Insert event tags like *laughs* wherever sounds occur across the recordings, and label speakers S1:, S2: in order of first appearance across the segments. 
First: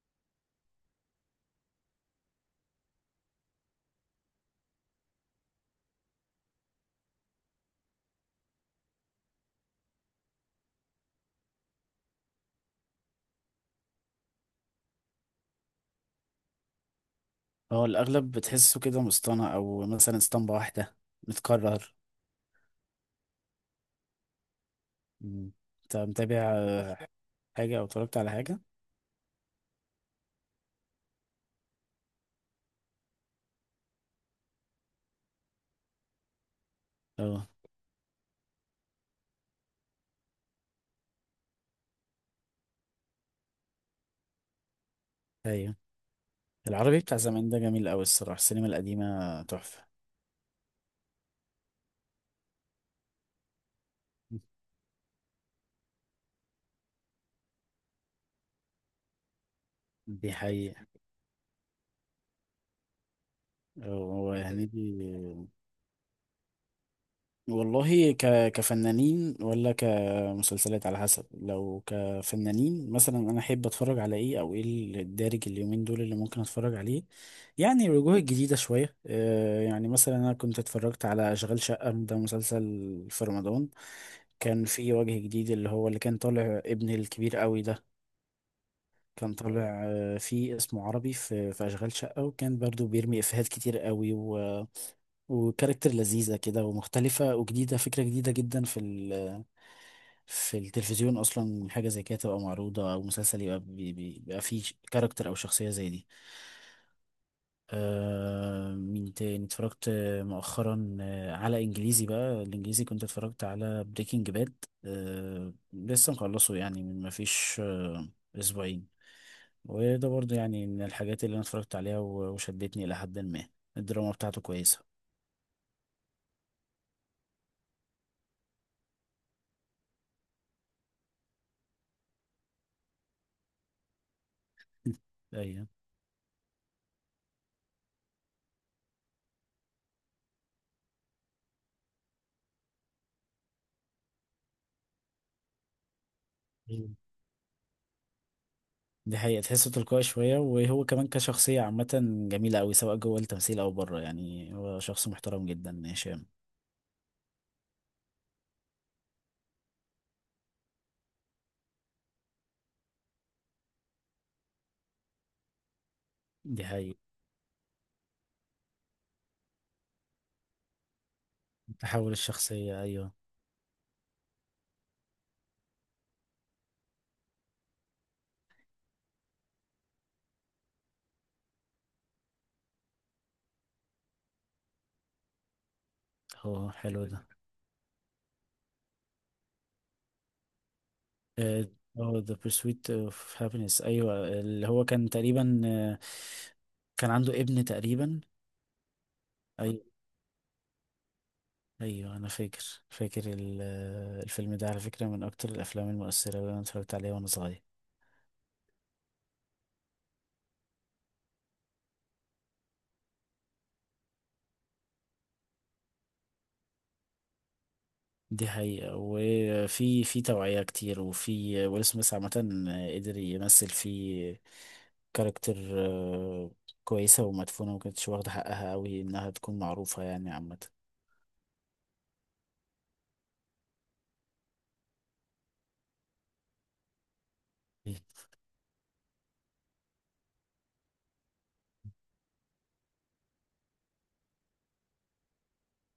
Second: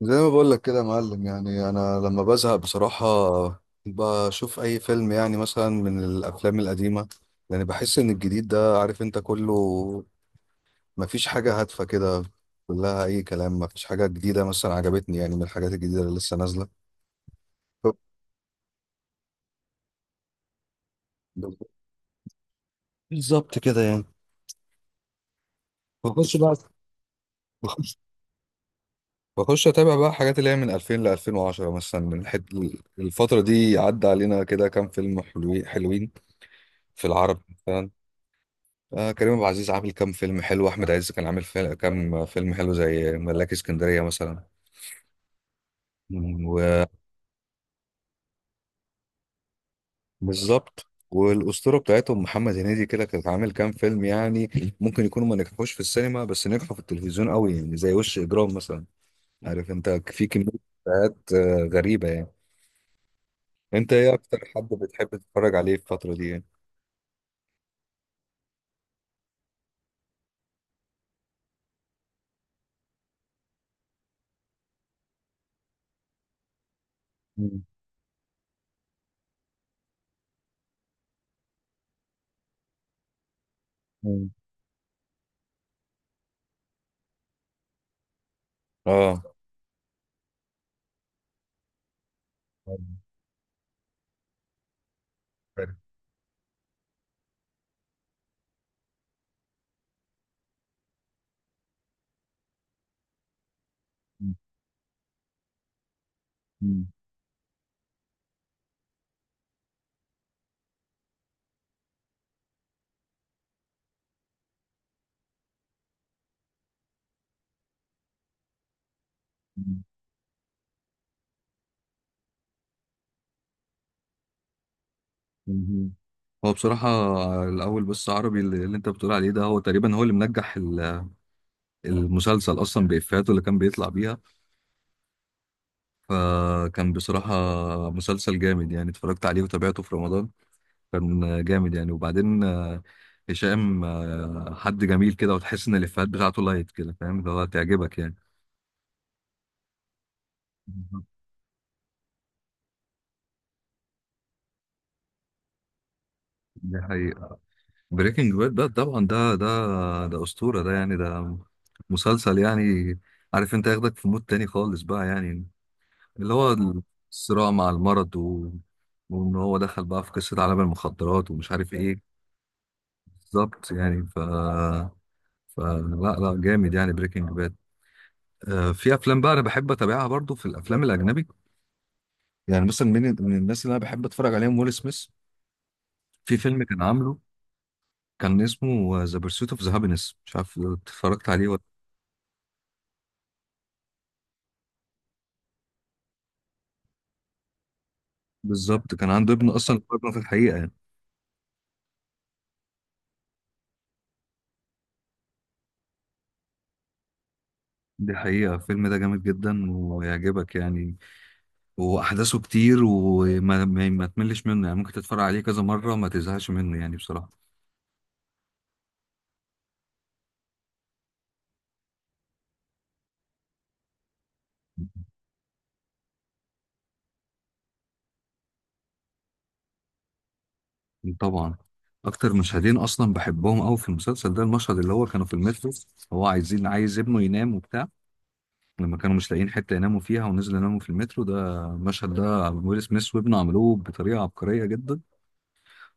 S1: زي ما بقول لك كده يا معلم، يعني انا لما بزهق بصراحة بشوف اي فيلم، يعني مثلا من الافلام القديمة. يعني بحس ان الجديد ده، عارف انت، كله مفيش حاجة هادفة كده، كلها اي كلام. مفيش حاجة جديدة مثلا عجبتني يعني من الحاجات الجديدة اللي لسه نازلة.
S2: اه، الأغلب بتحسه كده مصطنع أو مثلا اسطمبة واحدة متكرر.
S1: بالظبط كده يعني.
S2: مم. أنت
S1: بخش
S2: متابع
S1: بقى
S2: حاجة أو
S1: بخش
S2: اتفرجت على حاجة؟
S1: بخش اتابع بقى حاجات اللي هي من 2000 ل 2010 مثلا الفترة دي عدى علينا كده كام فيلم حلوين حلوين في العرب.
S2: اه.
S1: آه، كريم عبد العزيز عامل كام فيلم حلو. احمد عز كان عامل فيلم كام فيلم حلو زي ملاك اسكندريه مثلا.
S2: أيوة.
S1: مم.
S2: العربي بتاع زمان ده جميل أوي الصراحة، السينما القديمة تحفة.
S1: وبالظبط. والاسطوره بتاعتهم محمد هنيدي كده، كانت عامل كام فيلم يعني. ممكن يكونوا ما نجحوش في السينما بس نجحوا في التلفزيون قوي يعني، زي وش اجرام مثلا. عارف انت في
S2: دي
S1: كميه
S2: حقيقة.
S1: حاجات غريبه يعني. انت ايه
S2: هو
S1: اكتر حد بتحب
S2: هنيدي
S1: تتفرج عليه في الفتره دي يعني؟
S2: والله. كفنانين ولا كمسلسلات؟ على حسب، لو كفنانين مثلا انا احب اتفرج على ايه او ايه الدارج اليومين دول اللي ممكن اتفرج عليه.
S1: مم.
S2: يعني الوجوه الجديدة شوية يعني، مثلا انا كنت اتفرجت على اشغال شقة، ده مسلسل في رمضان.
S1: مم.
S2: كان في وجه جديد اللي هو اللي كان طالع ابن الكبير قوي ده،
S1: اه.
S2: كان طالع فيه اسمه عربي في اشغال شقة، وكان برضو بيرمي افيهات كتير قوي، وكاركتر لذيذة كده ومختلفة وجديدة، فكرة جديدة جدا في التلفزيون أصلا حاجة زي كده تبقى معروضة، أو مسلسل يبقى
S1: مم.
S2: بيبقى فيه كاركتر أو شخصية زي دي.
S1: مم.
S2: آه، مين تاني اتفرجت مؤخرا على إنجليزي بقى. الإنجليزي كنت اتفرجت على بريكنج باد، لسه مخلصه يعني من مفيش آه أسبوعين.
S1: مم.
S2: وده برضه يعني من الحاجات اللي أنا اتفرجت عليها وشدتني إلى حد ما. الدراما بتاعته كويسة.
S1: مهم. هو بصراحة الأول، بس عربي اللي أنت بتقول عليه ده هو تقريبا هو اللي منجح المسلسل أصلا بإفيهاته اللي كان بيطلع بيها.
S2: أيوة.
S1: فكان بصراحة مسلسل جامد يعني. اتفرجت عليه وتابعته في رمضان. كان جامد يعني. وبعدين هشام حد جميل كده، وتحس إن الإفيهات بتاعته لايت كده، فاهم اللي هو، تعجبك يعني.
S2: دي حقيقة، تحسه تلقائي شوية، وهو
S1: بالظبط.
S2: كمان كشخصية عامة جميلة أوي، سواء جوه التمثيل أو بره. يعني هو شخص محترم جدا هشام.
S1: دي حقيقة. بريكنج باد ده طبعا ده أسطورة. ده يعني ده مسلسل يعني، عارف انت، ياخدك في مود تاني خالص بقى، يعني اللي هو
S2: دي حقيقة.
S1: الصراع مع المرض وان هو دخل بقى في قصة عالم المخدرات ومش عارف ايه.
S2: تحول الشخصية، أيوه.
S1: بالظبط يعني. فلا لا جامد يعني بريكنج باد. في افلام بقى انا بحب اتابعها برضو في الافلام الاجنبي. يعني مثلا من الناس اللي انا بحب اتفرج عليهم ويل سميث. في فيلم
S2: هو
S1: كان
S2: حلو
S1: عامله،
S2: ده.
S1: كان اسمه ذا بيرسوت اوف ذا هابينس، مش عارف اتفرجت عليه ولا.
S2: آه، هو The Pursuit of Happiness، أيوه اللي هو كان تقريبا كان عنده ابن تقريبا.
S1: بالظبط، كان عنده ابن، اصلا
S2: أيوه.
S1: ابنه في الحقيقة يعني.
S2: أيوه أنا فاكر، فاكر الفيلم ده على فكرة من أكتر الأفلام المؤثرة اللي أنا اتفرجت عليها وأنا صغير.
S1: دي حقيقة. الفيلم ده جامد جدا ويعجبك يعني، واحداثه كتير وما ما, ما تملش منه يعني، ممكن تتفرج عليه كذا مره ما تزهقش منه يعني بصراحه.
S2: دي حقيقة، وفي توعية كتير، وفي ويل سميث عامة قدر يمثل في كاركتر آه، كويسة ومدفونة وما كانتش واخدة حقها أوي إنها تكون معروفة يعني عامة.
S1: طبعا. اكتر مشهدين اصلا بحبهم قوي في المسلسل ده، المشهد اللي هو كانوا في المترو. هو عايز ابنه ينام وبتاع.
S2: إيه،
S1: لما كانوا مش لاقيين حته يناموا فيها، ونزلوا يناموا في المترو، ده المشهد، ده ويل سميث وابنه عملوه بطريقه عبقريه جدا.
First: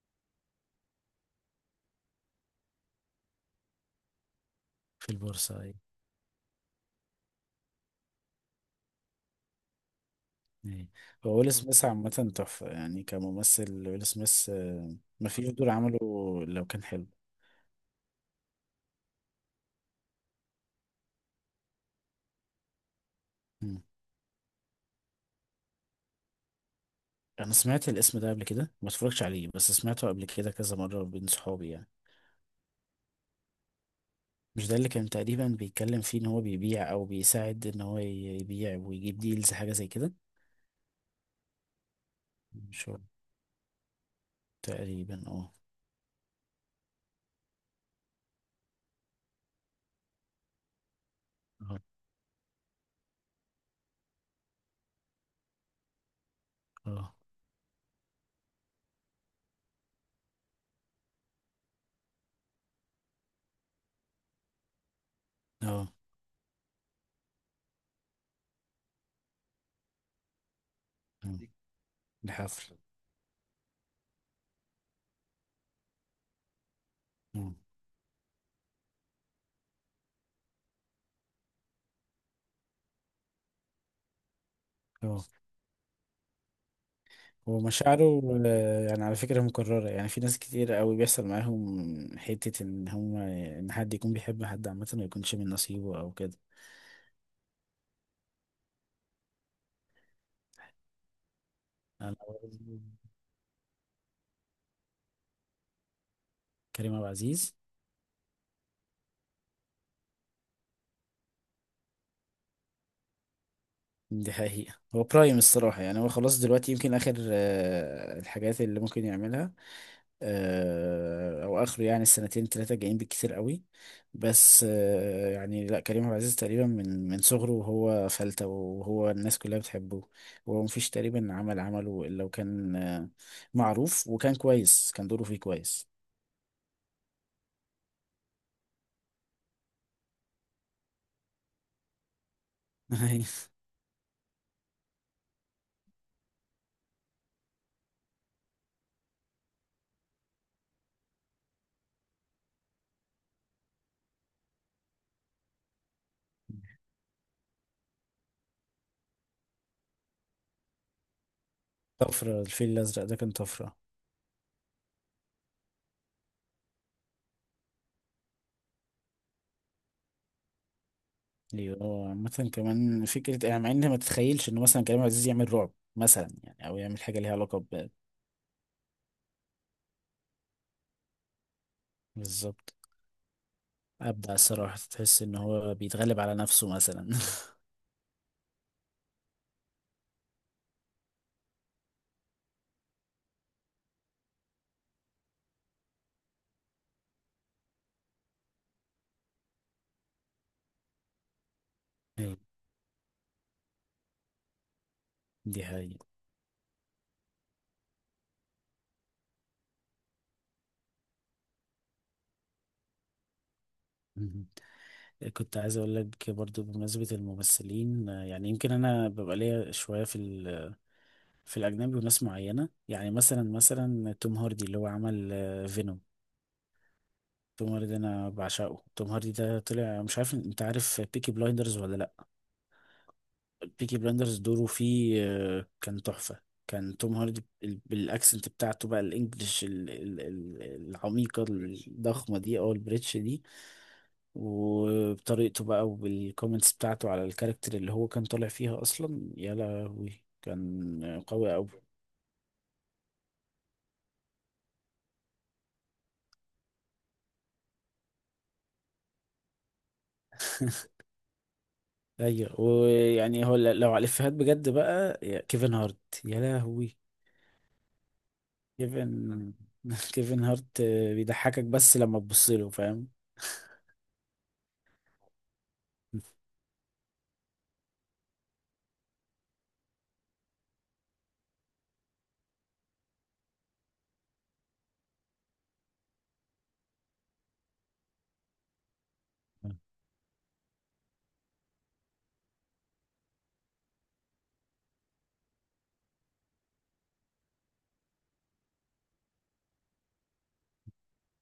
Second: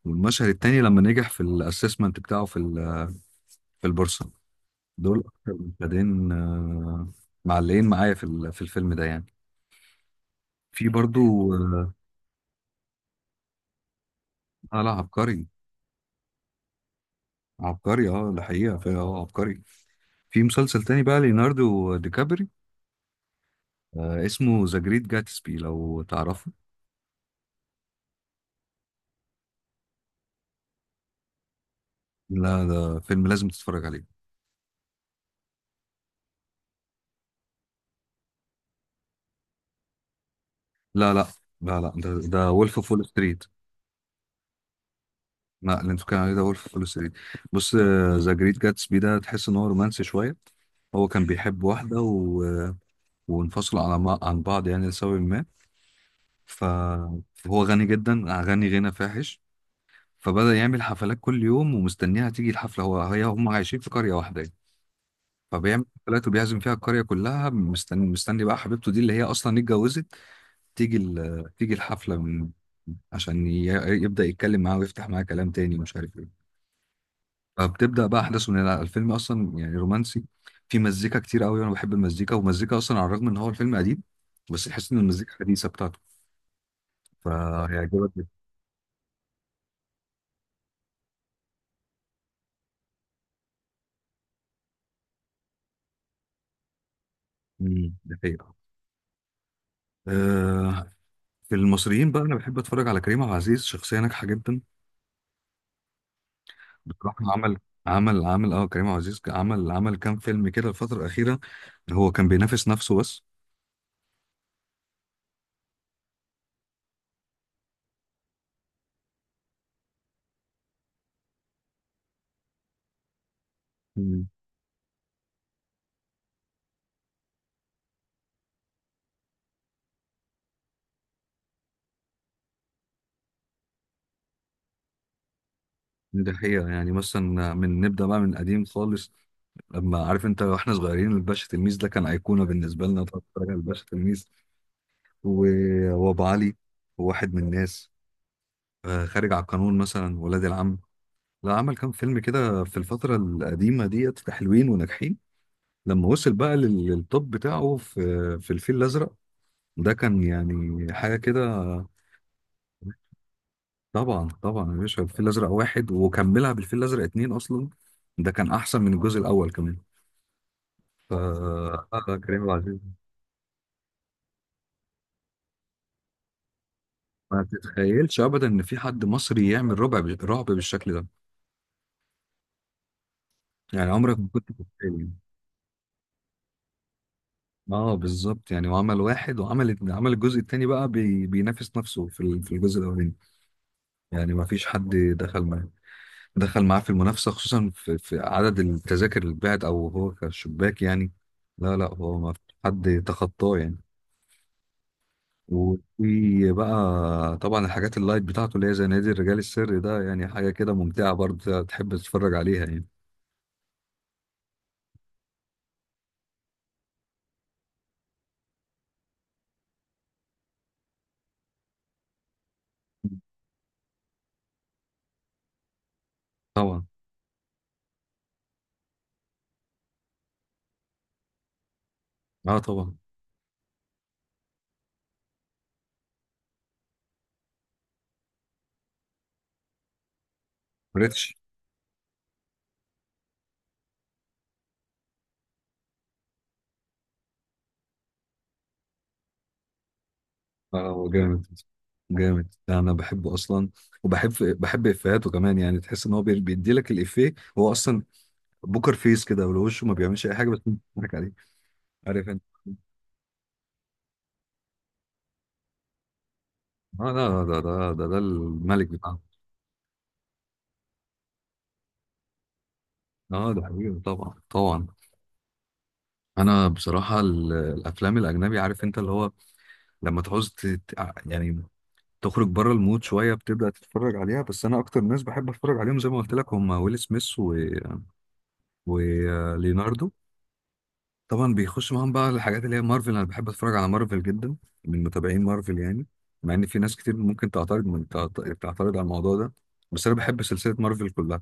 S1: والمشهد التاني لما نجح في الاسسمنت بتاعه في البورصه.
S2: في
S1: دول اكتر
S2: البورصة، أي.
S1: مشهدين معلقين معايا في الفيلم ده يعني.
S2: أي.
S1: في
S2: هو
S1: برضو
S2: ويل سميث عامة تحفة يعني كممثل. ويل سميث
S1: اه لا عبقري.
S2: مفيش دور عمله لو كان حلو.
S1: عبقري. اه ده حقيقة. في عبقري في مسلسل تاني بقى، ليوناردو دي كابري.
S2: مم.
S1: اسمه ذا جريت جاتسبي، لو تعرفه.
S2: أنا سمعت الاسم ده قبل كده، ما اتفرجتش عليه، بس سمعته قبل كده كذا مرة بين صحابي يعني.
S1: لا، ده فيلم لازم تتفرج عليه.
S2: مش ده اللي كان تقريبا بيتكلم فيه ان هو بيبيع او بيساعد ان هو يبيع ويجيب ديلز حاجة زي كده؟
S1: لا لا لا لا، ده وولف
S2: مش
S1: اوف
S2: هو
S1: وول ستريت.
S2: تقريبا. اه.
S1: لا، اللي انت بتتكلم عليه ده وولف اوف وول ستريت. بص، ذا جريت جاتسبي ده تحس ان هو رومانسي شوية. هو كان بيحب
S2: اه.
S1: واحدة وانفصلوا على ما... عن بعض يعني لسبب ما. ف...
S2: اه.
S1: فهو غني جدا، غني غنى فاحش. فبدأ يعمل حفلات كل يوم ومستنيها تيجي الحفلة. هو هي هم عايشين في قرية واحدة يعني. فبيعمل
S2: اه.
S1: حفلات وبيعزم فيها القرية كلها، مستني مستني بقى حبيبته دي اللي هي أصلا اتجوزت تيجي
S2: آه.
S1: الحفلة
S2: الحفل.
S1: عشان يبدأ يتكلم معاها ويفتح معاها كلام تاني ومش عارف ايه.
S2: اه.
S1: فبتبدأ بقى أحداثه من هنا. الفيلم أصلا يعني رومانسي، في مزيكا كتير قوي، وأنا بحب المزيكا. والمزيكا أصلا، على الرغم إن هو الفيلم قديم، بس تحس إن
S2: اه.
S1: المزيكا حديثة بتاعته.
S2: هو مشاعره
S1: فهيعجبك جدا.
S2: يعني على فكرة مكررة، يعني في ناس كتير قوي بيحصل معاهم حتة ان هم ان حد يكون بيحب حد عامة ما يكونش من نصيبه او كده.
S1: مم، ده حقيقة. آه، في المصريين
S2: انا.
S1: بقى، انا بحب اتفرج على كريم عبد العزيز، شخصيه ناجحه جدا.
S2: كريم عبد
S1: بصراحه
S2: العزيز.
S1: عمل عمل عمل اه كريم عبد العزيز عمل كام فيلم كده الفتره الاخيره. هو كان بينافس نفسه بس.
S2: دي حقيقة. هو برايم الصراحة يعني، هو خلاص دلوقتي يمكن آخر الحاجات اللي ممكن يعملها، او اخره يعني السنتين ثلاثه جايين بالكتير قوي.
S1: مم.
S2: بس يعني لا، كريم عبد العزيز تقريبا من صغره وهو فلته، وهو الناس كلها بتحبه. هو مفيش تقريبا عمل عمله الا وكان معروف، وكان كويس، كان دوره فيه كويس.
S1: ده حقيقه يعني، مثلا نبدا بقى من قديم خالص. لما عارف انت واحنا صغيرين، الباشا تلميذ ده كان ايقونه بالنسبه لنا، تقعد تتفرج
S2: *laughs*
S1: على الباشا تلميذ وابو علي، وواحد من الناس، خارج على القانون، مثلا ولاد العم. لا، عمل كام فيلم كده في الفتره القديمه ديت حلوين وناجحين. لما وصل بقى للتوب بتاعه في الفيل الازرق، ده كان يعني حاجه كده.
S2: طفره. الفيل الازرق ده كان طفره.
S1: طبعا طبعا يا باشا، الفيل الازرق واحد، وكملها بالفيل الازرق اتنين اصلا. ده كان احسن من الجزء الاول كمان. ف
S2: ليه هو
S1: آه، كريم
S2: عامه
S1: عبد العزيز،
S2: كمان فكره يعني، مع ان ما تتخيلش انه مثلا كريم عبد العزيز يعمل رعب مثلا يعني، او يعمل حاجه ليها
S1: ما
S2: علاقه ب...
S1: تتخيلش ابدا ان في حد مصري يعمل ربع رعب بالشكل ده،
S2: بالظبط.
S1: يعني عمرك ما
S2: ابدع
S1: كنت
S2: الصراحه،
S1: تتخيل.
S2: تحس ان هو بيتغلب على نفسه مثلا.
S1: اه بالظبط يعني. وعمل واحد، وعمل الجزء التاني بقى، بينافس نفسه في الجزء الاولاني. يعني ما فيش حد دخل معاه دخل معاه في المنافسة، خصوصا في عدد التذاكر اللي اتباعت، أو هو كشباك يعني. لا لا، هو ما في
S2: *laughs*
S1: حد تخطاه يعني.
S2: دي حقيقة.
S1: وفي بقى طبعا الحاجات اللايت بتاعته اللي هي زي نادي الرجال السري ده، يعني حاجة كده ممتعة برضه تحب تتفرج عليها يعني.
S2: مهم. كنت عايز اقول لك برضو بمناسبة الممثلين يعني يمكن انا ببقى ليا شوية في الاجنبي وناس معينة يعني، مثلا توم هاردي اللي هو عمل فينوم.
S1: طبعا.
S2: توم هاردي انا بعشقه. توم هاردي ده طلع مش عارف انت، عارف بيكي بلايندرز ولا لا؟
S1: اه طبعا.
S2: بيكي بلايندرز دوره فيه كان تحفة. كان توم هاردي بالاكسنت بتاعته بقى، الانجليش
S1: ريتش.
S2: العميقة الضخمة دي او البريتش دي، وبطريقته بقى، وبالكومنتس بتاعته على الكاركتر اللي هو كان طالع فيها اصلا، يا لهوي
S1: اه، هو
S2: كان
S1: جامد.
S2: قوي.
S1: جامد، ده انا بحبه اصلا. وبحب افيهاته كمان يعني، تحس ان هو بيدي لك الافيه. هو اصلا بوكر فيس كده، ولو وشه ما بيعملش اي حاجه بس
S2: *laughs*
S1: بتضحك عليه، عارف.
S2: ايوه. ويعني هو لو على الافيهات بجد بقى، يا كيفن هارت يا لهوي.
S1: اه لا، ده الملك بتاعنا.
S2: كيفن. *laughs* كيفن هارت بيضحكك بس لما تبص له، فاهم.
S1: اه، ده حقيقي. طبعا طبعا. انا بصراحه الافلام الاجنبي، عارف انت اللي هو لما تعوز يعني تخرج بره المود شويه، بتبدا تتفرج عليها. بس انا اكتر ناس بحب اتفرج عليهم زي ما قلت لك هم ويل سميث وليوناردو. طبعا بيخش معاهم بقى الحاجات اللي هي مارفل. انا بحب اتفرج على مارفل جدا، من متابعين مارفل يعني. مع ان في ناس كتير ممكن تعترض من تعترض على الموضوع ده. بس انا بحب سلسله مارفل كلها.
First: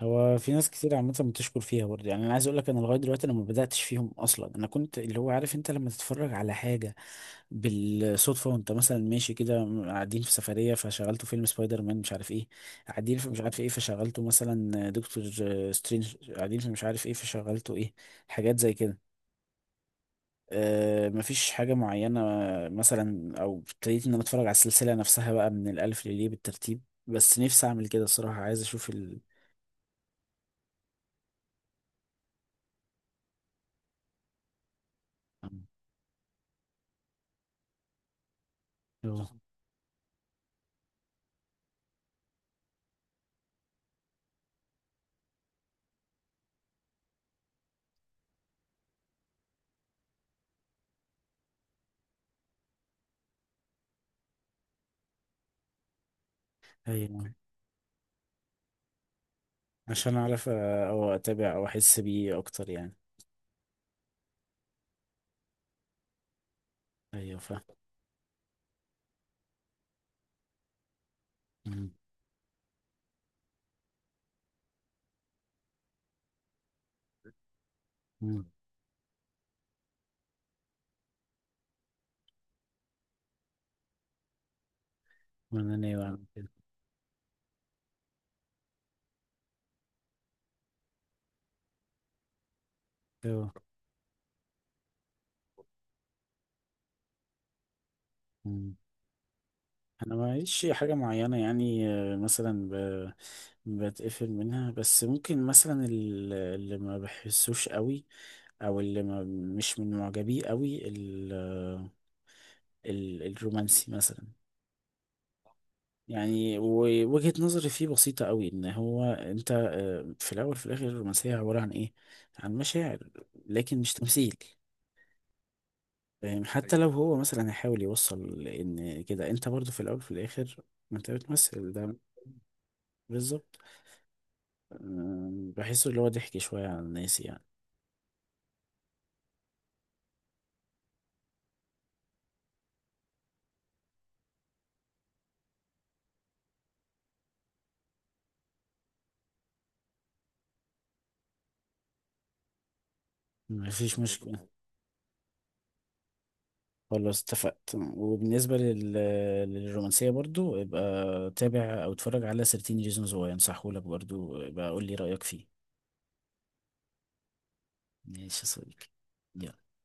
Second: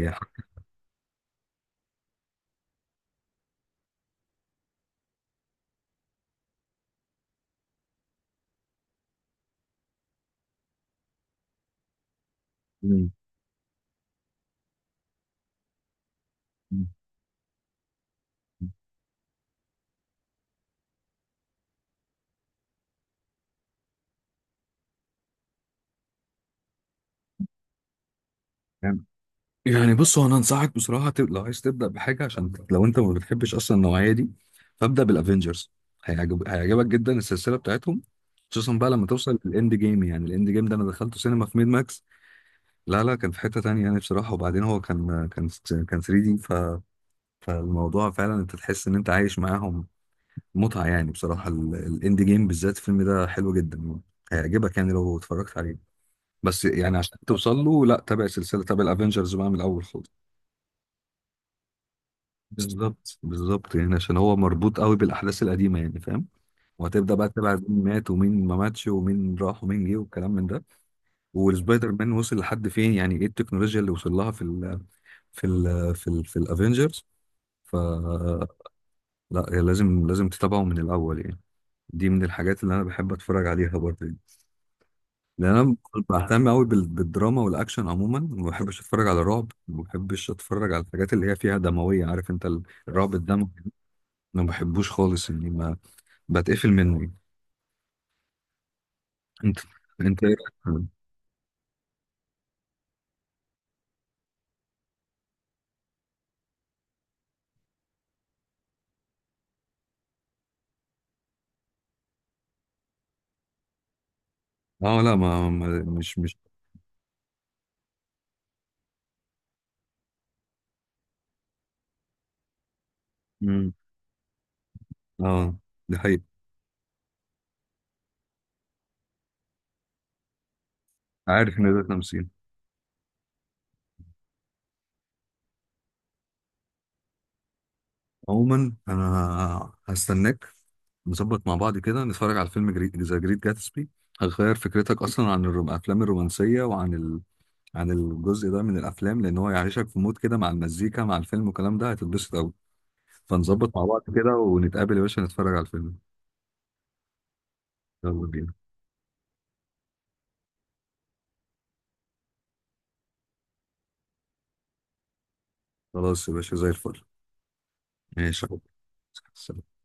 S2: هو في ناس كتير عامة بتشكر فيها برضه يعني. أنا عايز أقول لك، أنا لغاية دلوقتي أنا ما بدأتش فيهم أصلا. أنا كنت اللي هو عارف أنت، لما تتفرج على حاجة بالصدفة وانت مثلا ماشي كده، قاعدين في سفرية فشغلتوا فيلم سبايدر مان مش عارف ايه، قاعدين في مش عارف ايه فشغلتوا مثلا دكتور سترينج، قاعدين في مش
S1: يعني
S2: عارف ايه فشغلتوا ايه، حاجات زي كده. اه، مفيش حاجة معينة مثلا، او ابتديت ان انا اتفرج على السلسلة نفسها بقى من الالف لليه بالترتيب. بس نفسي اعمل كده الصراحة، عايز اشوف
S1: يعني بص، هو انا انصحك بصراحه، لو عايز تبدا بحاجه، عشان لو انت ما بتحبش اصلا النوعيه دي، فابدا بالافنجرز. هيعجبك جدا السلسله بتاعتهم، خصوصا بقى لما
S2: اه،
S1: توصل للاند جيم. يعني الاند جيم ده انا دخلته سينما في ميد ماكس. لا لا، كان في حته تانية يعني بصراحه. وبعدين هو كان 3 دي، فالموضوع فعلا انت تحس ان انت عايش معاهم، متعه يعني بصراحه. الاند جيم بالذات الفيلم ده حلو جدا يعني. هيعجبك يعني لو اتفرجت عليه. بس يعني عشان
S2: ايوه
S1: توصل له، لا تابع سلسله، تابع الافنجرز بقى من الاول خالص.
S2: عشان اعرف او اتابع او احس بيه اكتر يعني.
S1: بالظبط بالظبط يعني، عشان هو مربوط قوي بالاحداث القديمه يعني، فاهم. وهتبدا بقى
S2: ايوه
S1: تتابع
S2: فاهم.
S1: مين مات ومين ما ماتش ومين راح ومين جه والكلام من ده،
S2: مم.
S1: والسبايدر مان وصل لحد فين، يعني ايه التكنولوجيا اللي وصل لها في الافينجرز. ف
S2: مم.
S1: لا يعني، لازم لازم تتابعه من الاول يعني. دي من الحاجات اللي انا بحب اتفرج عليها برضه يعني. لان انا
S2: وانا ناوي اعمل
S1: بهتم
S2: كده.
S1: قوي بالدراما والاكشن عموما. ما بحبش اتفرج على رعب، ما بحبش اتفرج على الحاجات اللي هي فيها دمويه، عارف انت الرعب الدموي،
S2: ايوه
S1: انا ما بحبوش خالص يعني. بتقفل منه. انت
S2: انا
S1: انت ايه
S2: معيش
S1: رأيك؟
S2: حاجه معينه يعني بتقفل منها، بس ممكن مثلا اللي ما بحسوش قوي، او اللي ما مش من معجبيه قوي الرومانسي مثلا.
S1: اه لا، مش.
S2: يعني ووجهة نظري فيه بسيطة قوي، ان هو انت في الاول في الاخر الرومانسية عبارة عن ايه؟ عن مشاعر،
S1: مم.
S2: لكن مش تمثيل.
S1: اه، دي حقيقة.
S2: فاهم؟ حتى أيوة. لو هو مثلا هيحاول يوصل ان كده، انت برضو في الاول في الاخر ما انت
S1: عارف
S2: بتمثل
S1: ان ده
S2: ده.
S1: تمثيل.
S2: بالظبط. بحسه اللي هو ضحك شوية على الناس يعني.
S1: عموما انا هستناك، نظبط مع بعض كده، نتفرج على فيلم ذا جريت جاتسبي. هتغير فكرتك اصلا عن الافلام الرومانسيه، عن الجزء ده من الافلام. لان هو يعيشك في مود كده، مع المزيكا مع الفيلم والكلام ده، هتتبسط قوي. فنظبط مع
S2: مفيش
S1: بعض كده،
S2: مشكلة،
S1: ونتقابل يا باشا نتفرج على الفيلم.
S2: خلاص اتفقت.
S1: يلا بينا.
S2: وبالنسبة للرومانسية برضو، يبقى تابع أو اتفرج على 13 ريزونز واي، أنصحهولك. برضو يبقى قول لي رأيك فيه.
S1: خلاص يا باشا زي الفل.
S2: ماشي
S1: ماشي
S2: يا
S1: يا حبيبي.
S2: صديقي. يلا.
S1: سلام.